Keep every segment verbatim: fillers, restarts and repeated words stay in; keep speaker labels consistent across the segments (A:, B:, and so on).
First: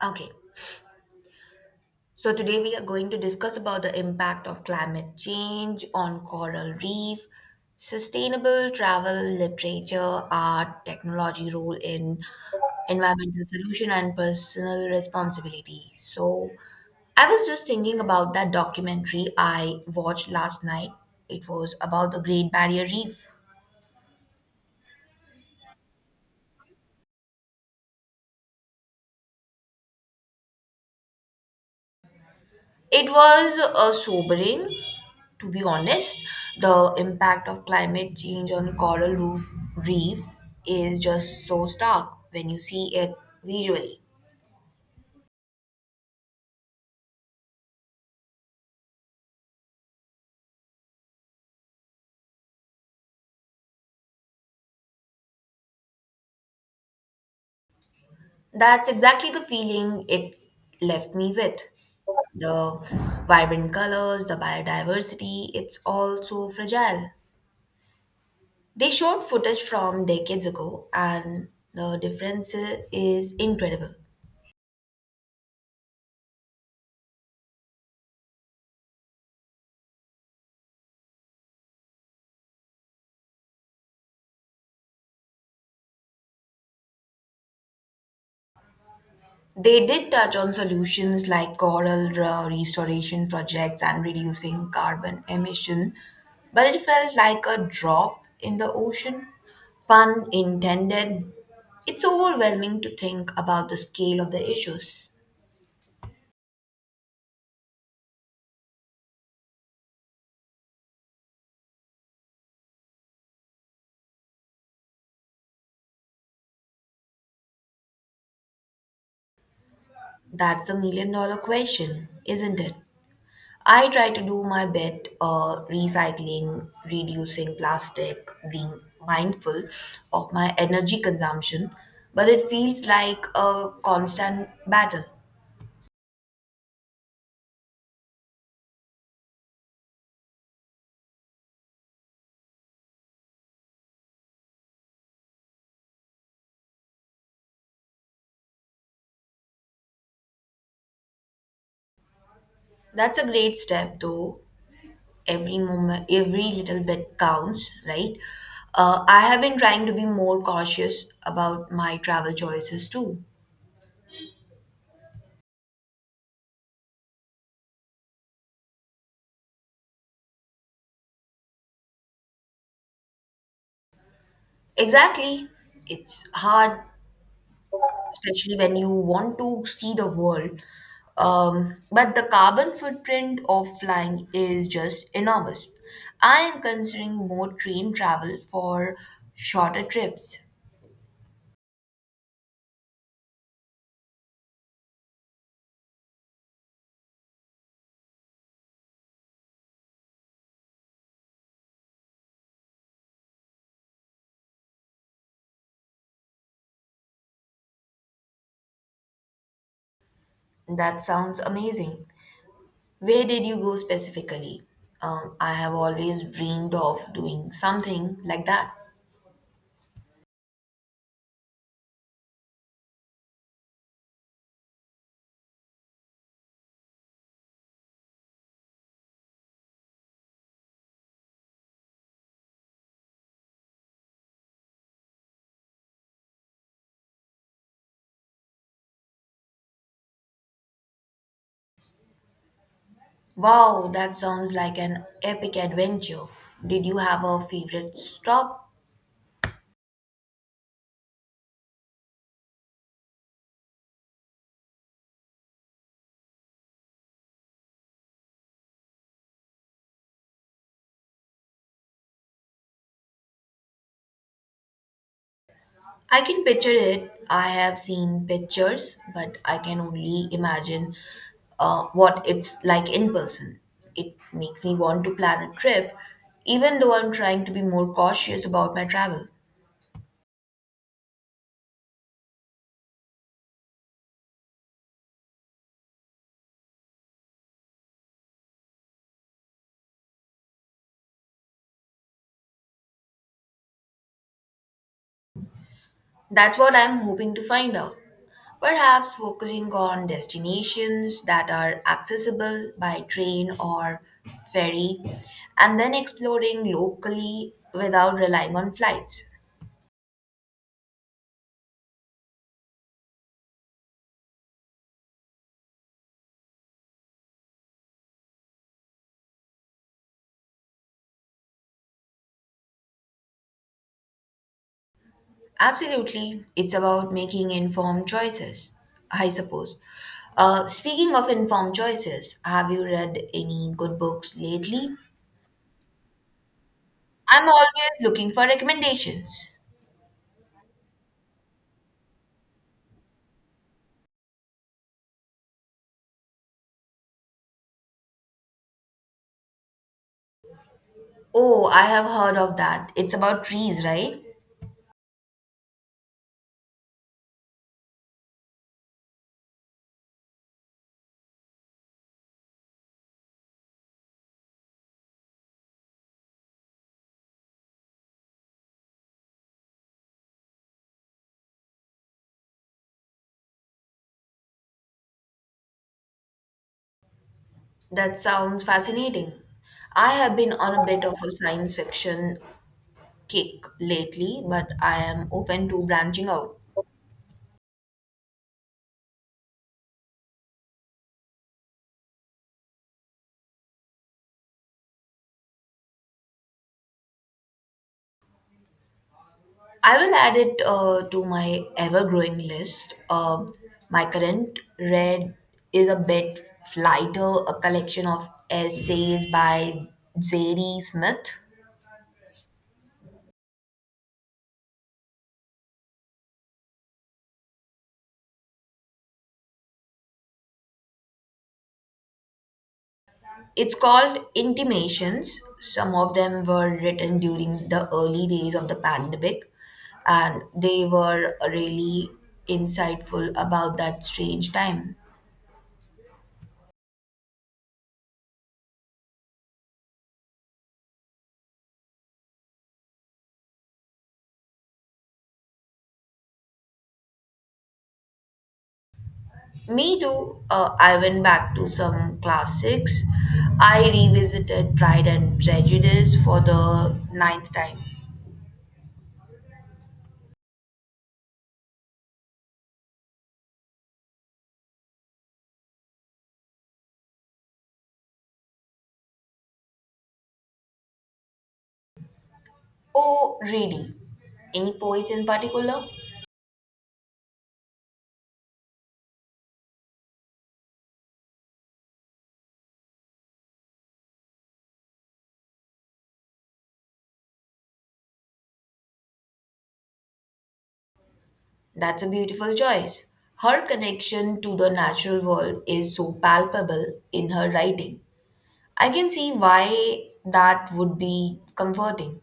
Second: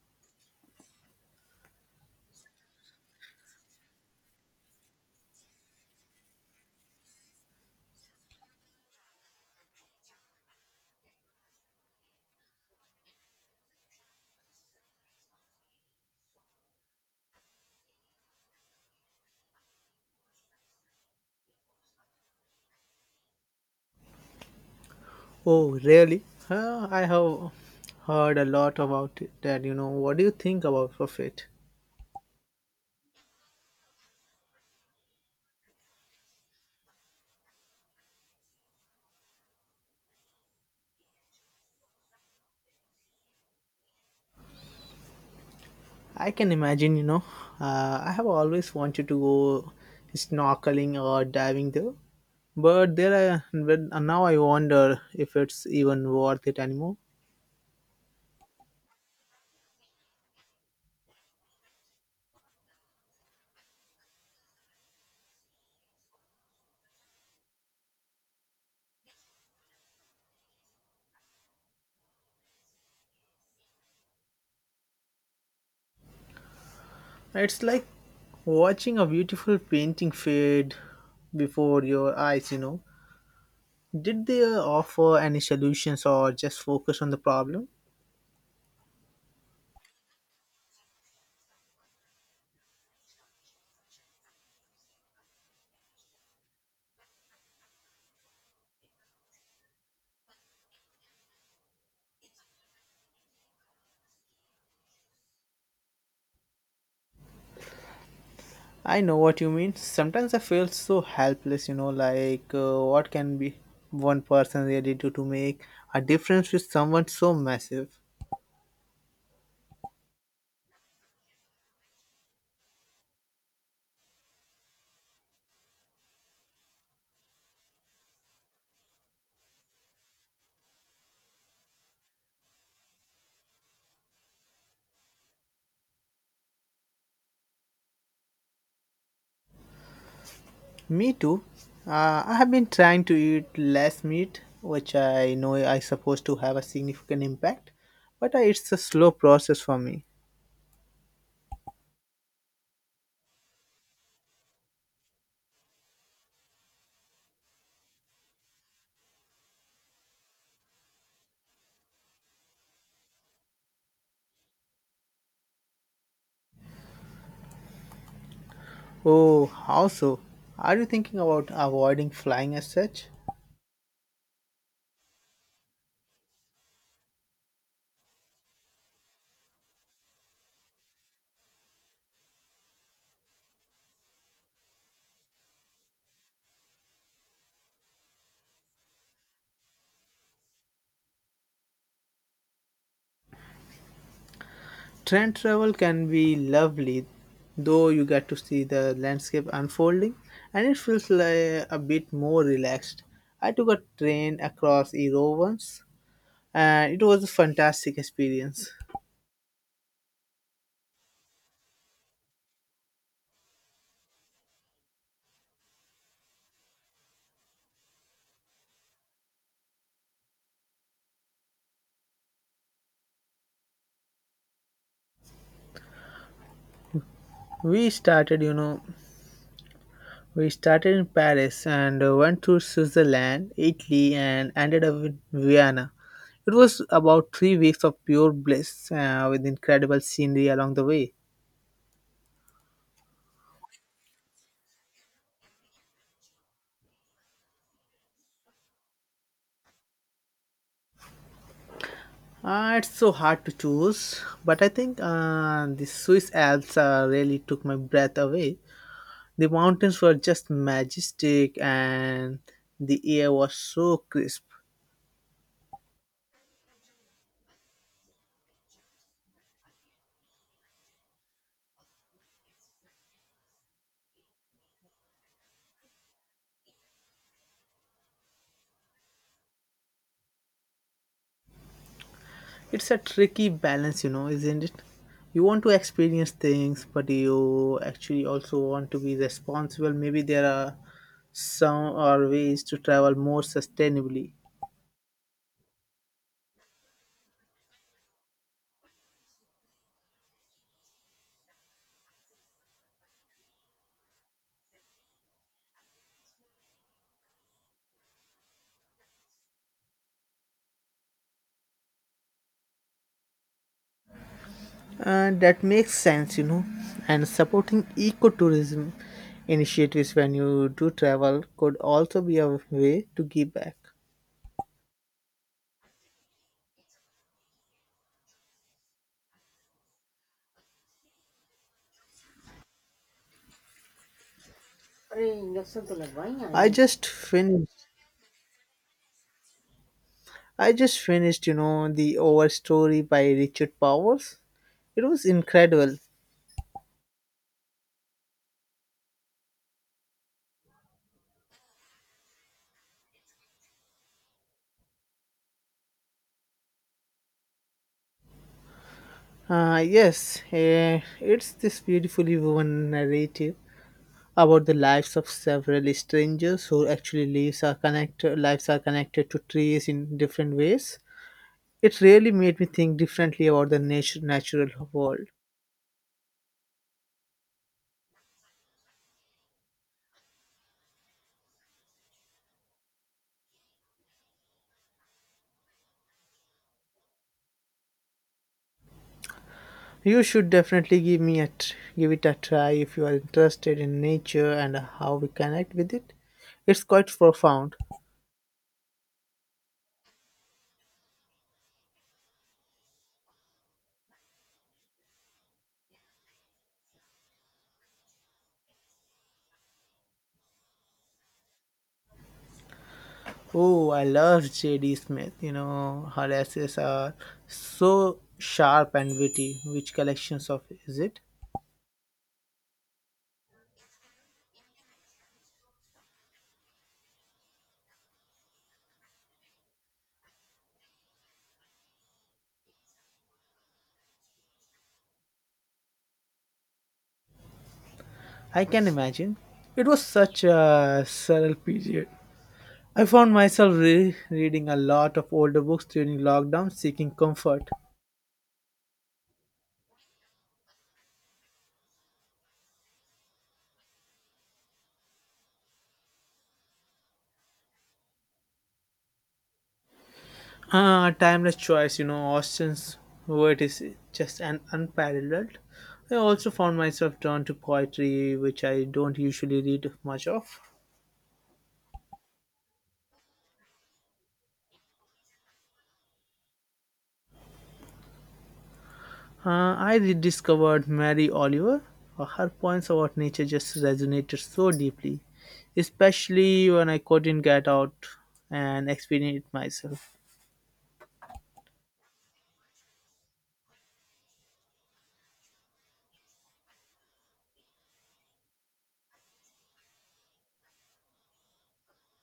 A: Okay, so today we are going to discuss about the impact of climate change on coral reef, sustainable travel, literature, art, technology role in environmental solution and personal responsibility. So I was just thinking about that documentary I watched last night. It was about the Great Barrier Reef.
B: Oh, really? Huh, I have heard a lot about it, that. You know, what do you think about it?
A: It was uh, sobering, to be honest. The impact of climate change on coral reef, reef is just so stark when you see it visually.
B: I can imagine. You know, uh, I have always wanted to go snorkeling or diving there, but there, I, but now I wonder if it's even worth it anymore.
A: That's exactly the feeling it left me with. The vibrant colors, the biodiversity, it's all so fragile. They showed footage from decades ago, and the difference is incredible.
B: It's like watching a beautiful painting fade before your eyes. You know, did they offer any solutions or just focus on the problem?
A: They did touch on solutions like coral re- restoration projects and reducing carbon emission, but it felt like a drop in the ocean. Pun intended. It's overwhelming to think about the scale of the issues.
B: I know what you mean. Sometimes I feel so helpless, you know, like uh, what can be one person really do to make a difference with someone so massive?
A: That's a million dollar question, isn't it? I try to do my bit, uh, recycling, reducing plastic, being mindful of my energy consumption, but it feels like a constant battle.
B: Me too. Uh, I have been trying to eat less meat, which I know I supposed to have a significant impact, but I, it's a slow process for me.
A: That's a great step though. Every moment, every little bit counts, right? Uh, I have been trying to be more cautious about my travel choices too.
B: Oh, how so? Are you thinking about avoiding flying as such?
A: Exactly. It's hard especially when you want to see the world. Um, but the carbon footprint of flying is just enormous. I am considering more train travel for shorter trips.
B: Train travel can be lovely, though you get to see the landscape unfolding and it feels like a bit more relaxed. I took a train across Europe once and it was a fantastic experience.
A: That sounds amazing. Where did you go specifically? Um, I have always dreamed of doing something like that.
B: We started, you know, we started in Paris and uh, went to Switzerland, Italy, and ended up in Vienna. It was about three weeks of pure bliss uh, with incredible scenery along the way.
A: Wow, that sounds like an epic adventure. Did you have a favorite stop?
B: Uh, it's so hard to choose, but I think uh, the Swiss Alps uh, really took my breath away. The mountains were just majestic, and the air was so crisp.
A: I can picture it. I have seen pictures, but I can only imagine uh, what it's like in person. It makes me want to plan a trip, even though I'm trying to be more cautious about my travel.
B: It's a tricky balance, you know, isn't it? You want to experience things, but you actually also want to be responsible. Maybe there are some or ways to travel more sustainably.
A: That's what I'm hoping to find out. Perhaps focusing on destinations that are accessible by train or ferry, and then exploring locally without relying on flights.
B: Uh, that makes sense, you know. And supporting ecotourism initiatives when you do travel could also be a way to give back.
A: Absolutely. It's about making informed choices, I suppose. Uh, speaking of informed choices, have you read any good books lately?
B: I just
A: I'm always
B: finished.
A: looking for recommendations.
B: I just finished, you know, the Overstory by Richard Powers. It was incredible.
A: Oh, I have heard of that. It's about trees, right?
B: Uh, yes, eh, it's this beautifully woven narrative about the lives of several strangers who actually lives are connected. Lives are connected to trees in different ways. It really made me think differently about the natu- natural world.
A: That sounds fascinating. I have been on a bit of a science fiction kick lately, but I am open to branching out.
B: You should definitely give me a tr- give it a try if you are interested in nature and how we connect with it. It's quite profound.
A: I will add it uh, to my ever growing list. Um, my current read is a bit lighter, a collection of essays by J D. Smith.
B: Oh, I love J D. Smith. You know, her essays are so sharp and witty. Which collections of is it?
A: It's called Intimations. Some of them were written during the early days of the pandemic, and they were really insightful about that strange time.
B: I can imagine. It was such a surreal period. I found myself re- reading a lot of older books during lockdown, seeking comfort.
A: Me too. Uh, I went back to some classics. I revisited Pride and Prejudice for the ninth time.
B: Ah, timeless choice, you know, Austen's word is just an unparalleled. I also found myself drawn to poetry, which I don't usually read much of.
A: Oh, really? Any poets in particular?
B: Uh, I rediscovered Mary Oliver. Uh, Her points about nature just resonated so deeply, especially when I couldn't get out and experience it myself.
A: That's a beautiful choice. Her connection to the natural world is so palpable in her writing. I can see why that would be comforting.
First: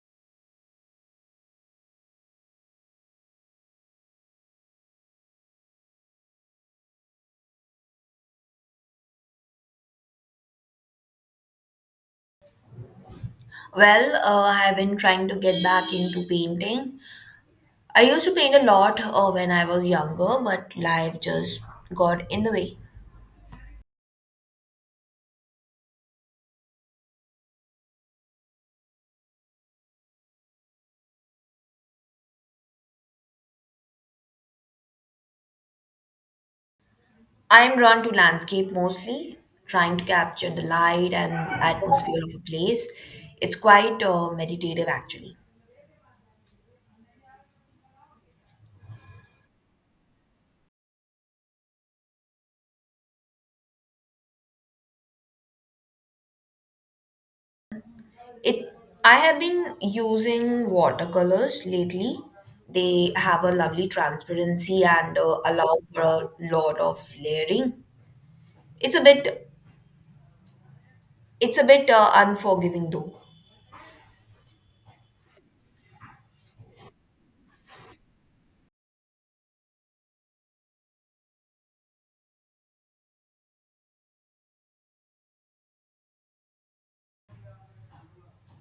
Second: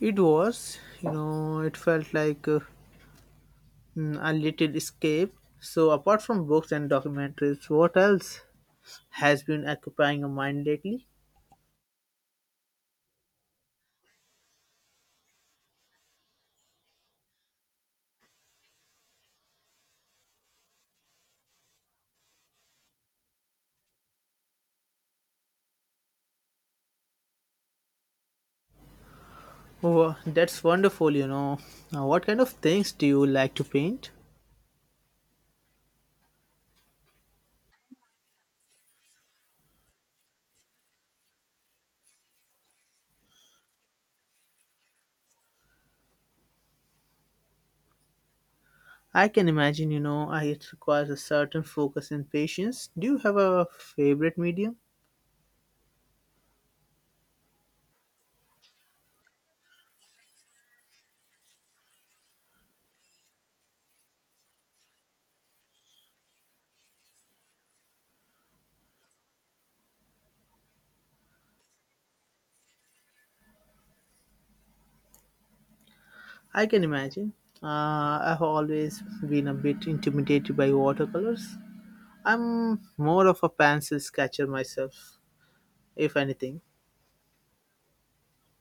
B: It was, you know, it felt like uh, mm, a little escape. So, apart from books and documentaries, what else has been occupying your mind lately?
A: Well, uh, I have been trying to get back into painting. I used to paint a lot uh, when I was younger, but life just got in the way.
B: Oh, that's wonderful, you know. Now, what kind of things do you like to paint?
A: I'm drawn to landscape mostly, trying to capture the light and atmosphere of a place. It's quite, uh, meditative actually.
B: I can imagine, you know, I, it requires a certain focus and patience. Do you have a favorite medium?
A: It I have been using watercolors lately. They have a lovely transparency and uh, allow for a lot of layering. It's a bit it's a bit uh, unforgiving though.
B: I can imagine. Uh, I've always been a bit intimidated by watercolors. I'm more of a pencil sketcher myself, if anything.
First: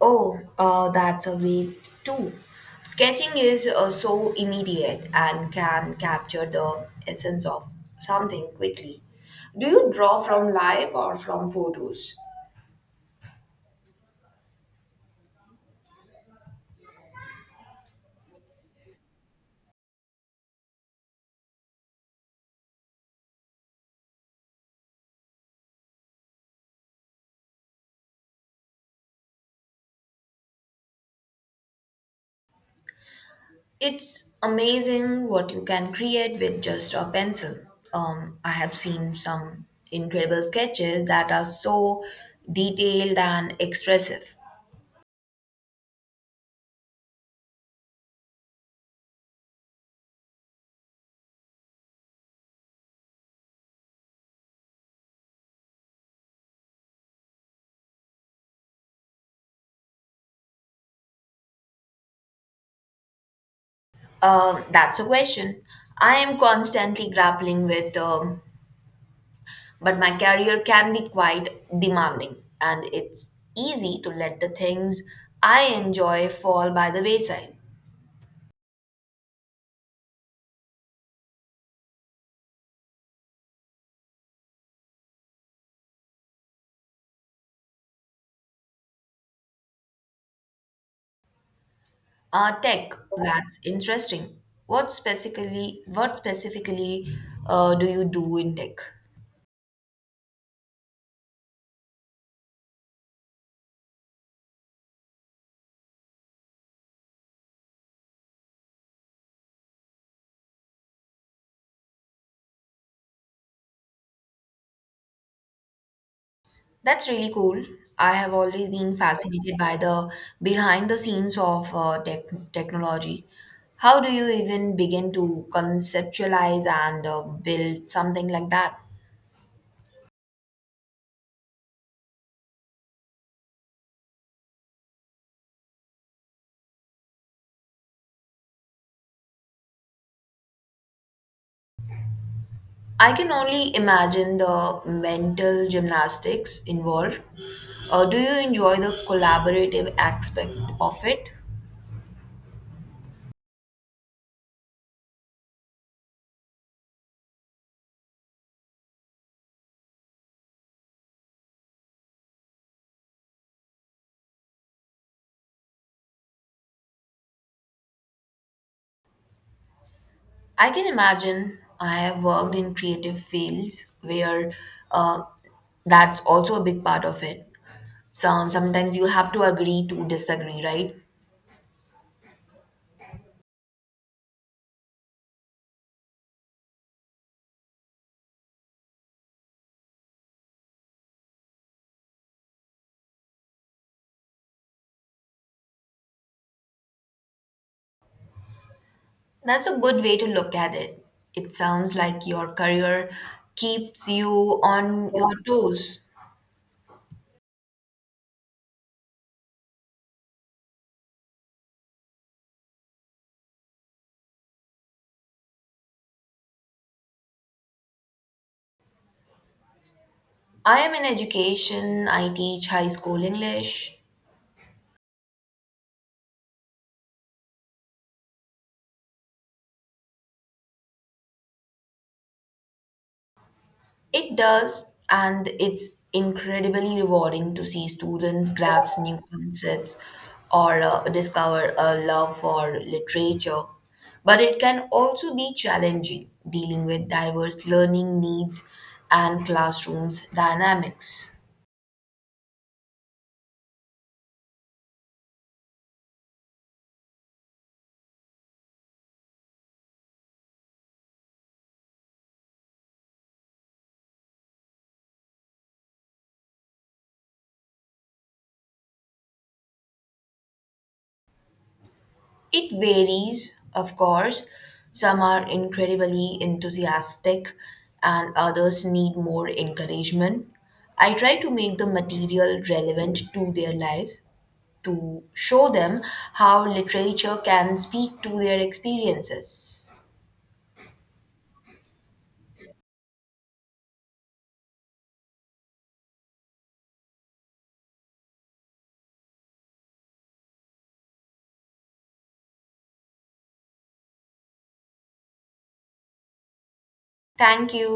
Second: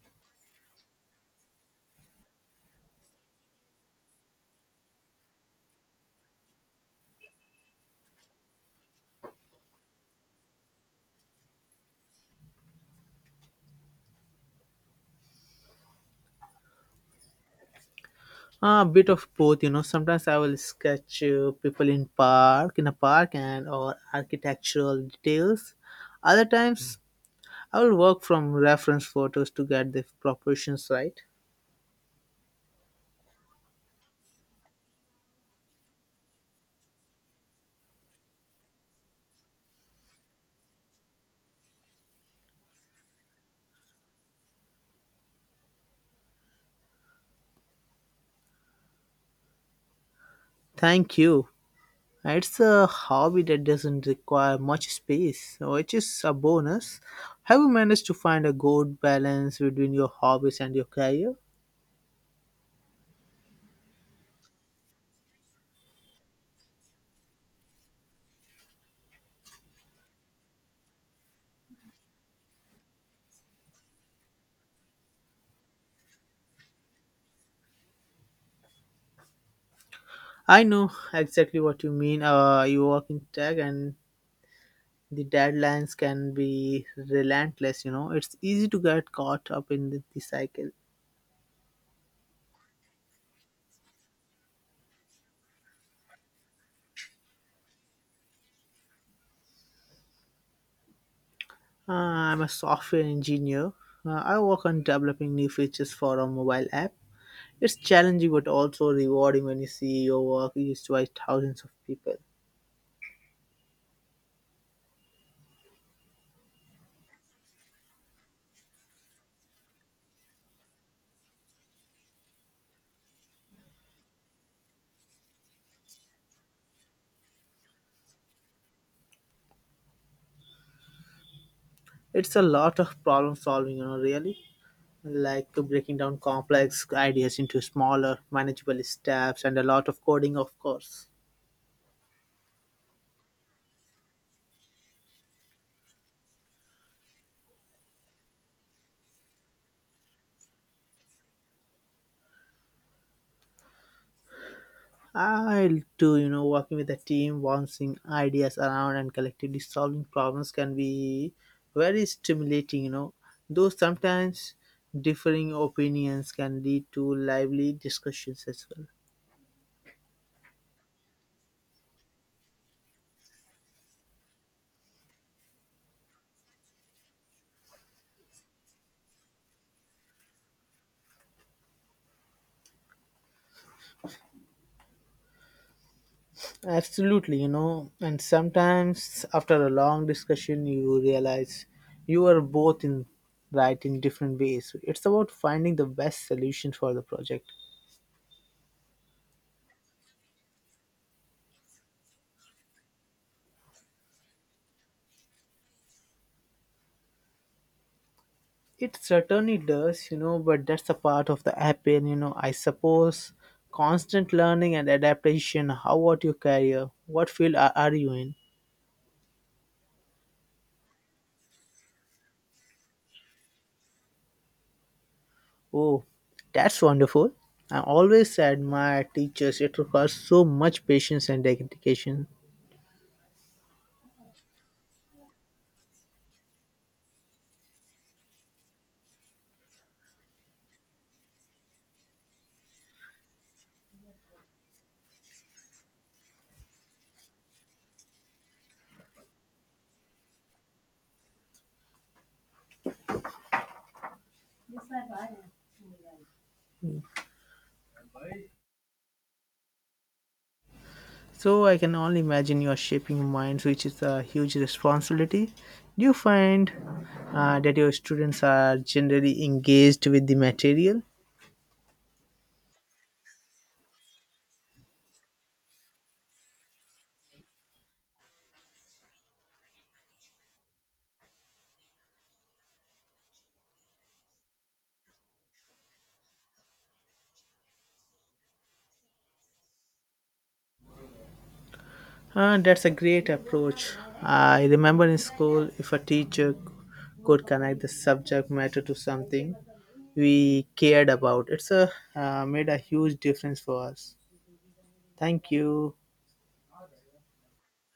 A: Oh, uh, that's a way too. Sketching is uh, so immediate and can capture the essence of something quickly. Do you draw from life or from photos?
B: A bit of both, you know. Sometimes I will sketch uh, people in park, in a park, and or architectural details. Other times, I will work from reference photos to get the proportions right.
A: It's amazing what you can create with just a pencil. Um, I have seen some incredible sketches that are so detailed and expressive.
B: Thank you. It's a hobby that doesn't require much space, which is a bonus. Have you managed to find a good balance between your hobbies and your career?
A: Um, that's a question I am constantly grappling with. Um, But my career can be quite demanding, and it's easy to let the things I enjoy fall by the wayside.
B: I know exactly what you mean. Uh, you work in tech and the deadlines can be relentless, you know. It's easy to get caught up in the, the cycle.
A: Uh, tech, that's interesting. What specifically, what specifically uh, do you do in tech?
B: uh, I'm a software engineer. uh, I work on developing new features for a mobile app. It's challenging but also rewarding when you see your work used by thousands of people.
A: That's really cool. I have always been fascinated by the behind the scenes of uh, tech, technology. How do you even begin to conceptualize and uh, build something like that?
B: It's a lot of problem solving, you know, really, like breaking down complex ideas into smaller manageable steps and a lot of coding of course.
A: I can only imagine the mental gymnastics involved. Uh, do you enjoy the collaborative aspect of it?
B: I'll do, you know, working with a team, bouncing ideas around and collectively solving problems can be very stimulating, you know. Though sometimes differing opinions can lead to lively discussions as well.
A: I can imagine I have worked in creative fields where uh, that's also a big part of it. Some, sometimes you have to agree to disagree, right?
B: Absolutely, you know, and sometimes after a long discussion, you realize you are both in right in different ways. It's about finding the best solution for the project.
A: That's a good way to look at it. It sounds like your career keeps you on your toes.
B: It certainly does, you know, but that's a part of the appeal, you know. I suppose constant learning and adaptation. How about your career? What field are, are you in?
A: I am in education, I teach high school English.
B: Oh, that's wonderful. I always admire teachers. It requires so much patience and dedication.
A: It does, and it's incredibly rewarding to see students grasp new concepts or uh, discover a love for literature. But it can also be challenging dealing with diverse learning needs and classrooms dynamics.
B: So I can only imagine you are shaping minds, which is a huge responsibility. Do you find uh, that your students are generally engaged with the material?
A: It varies, of course. Some are incredibly enthusiastic and others need more encouragement. I try to make the material relevant to their lives to show them how literature can speak to their experiences.
B: Uh, that's a great approach. I remember in school, if a teacher could connect the subject matter to something we cared about, it's a uh, made a huge difference for us. Thank you.
A: Thank you.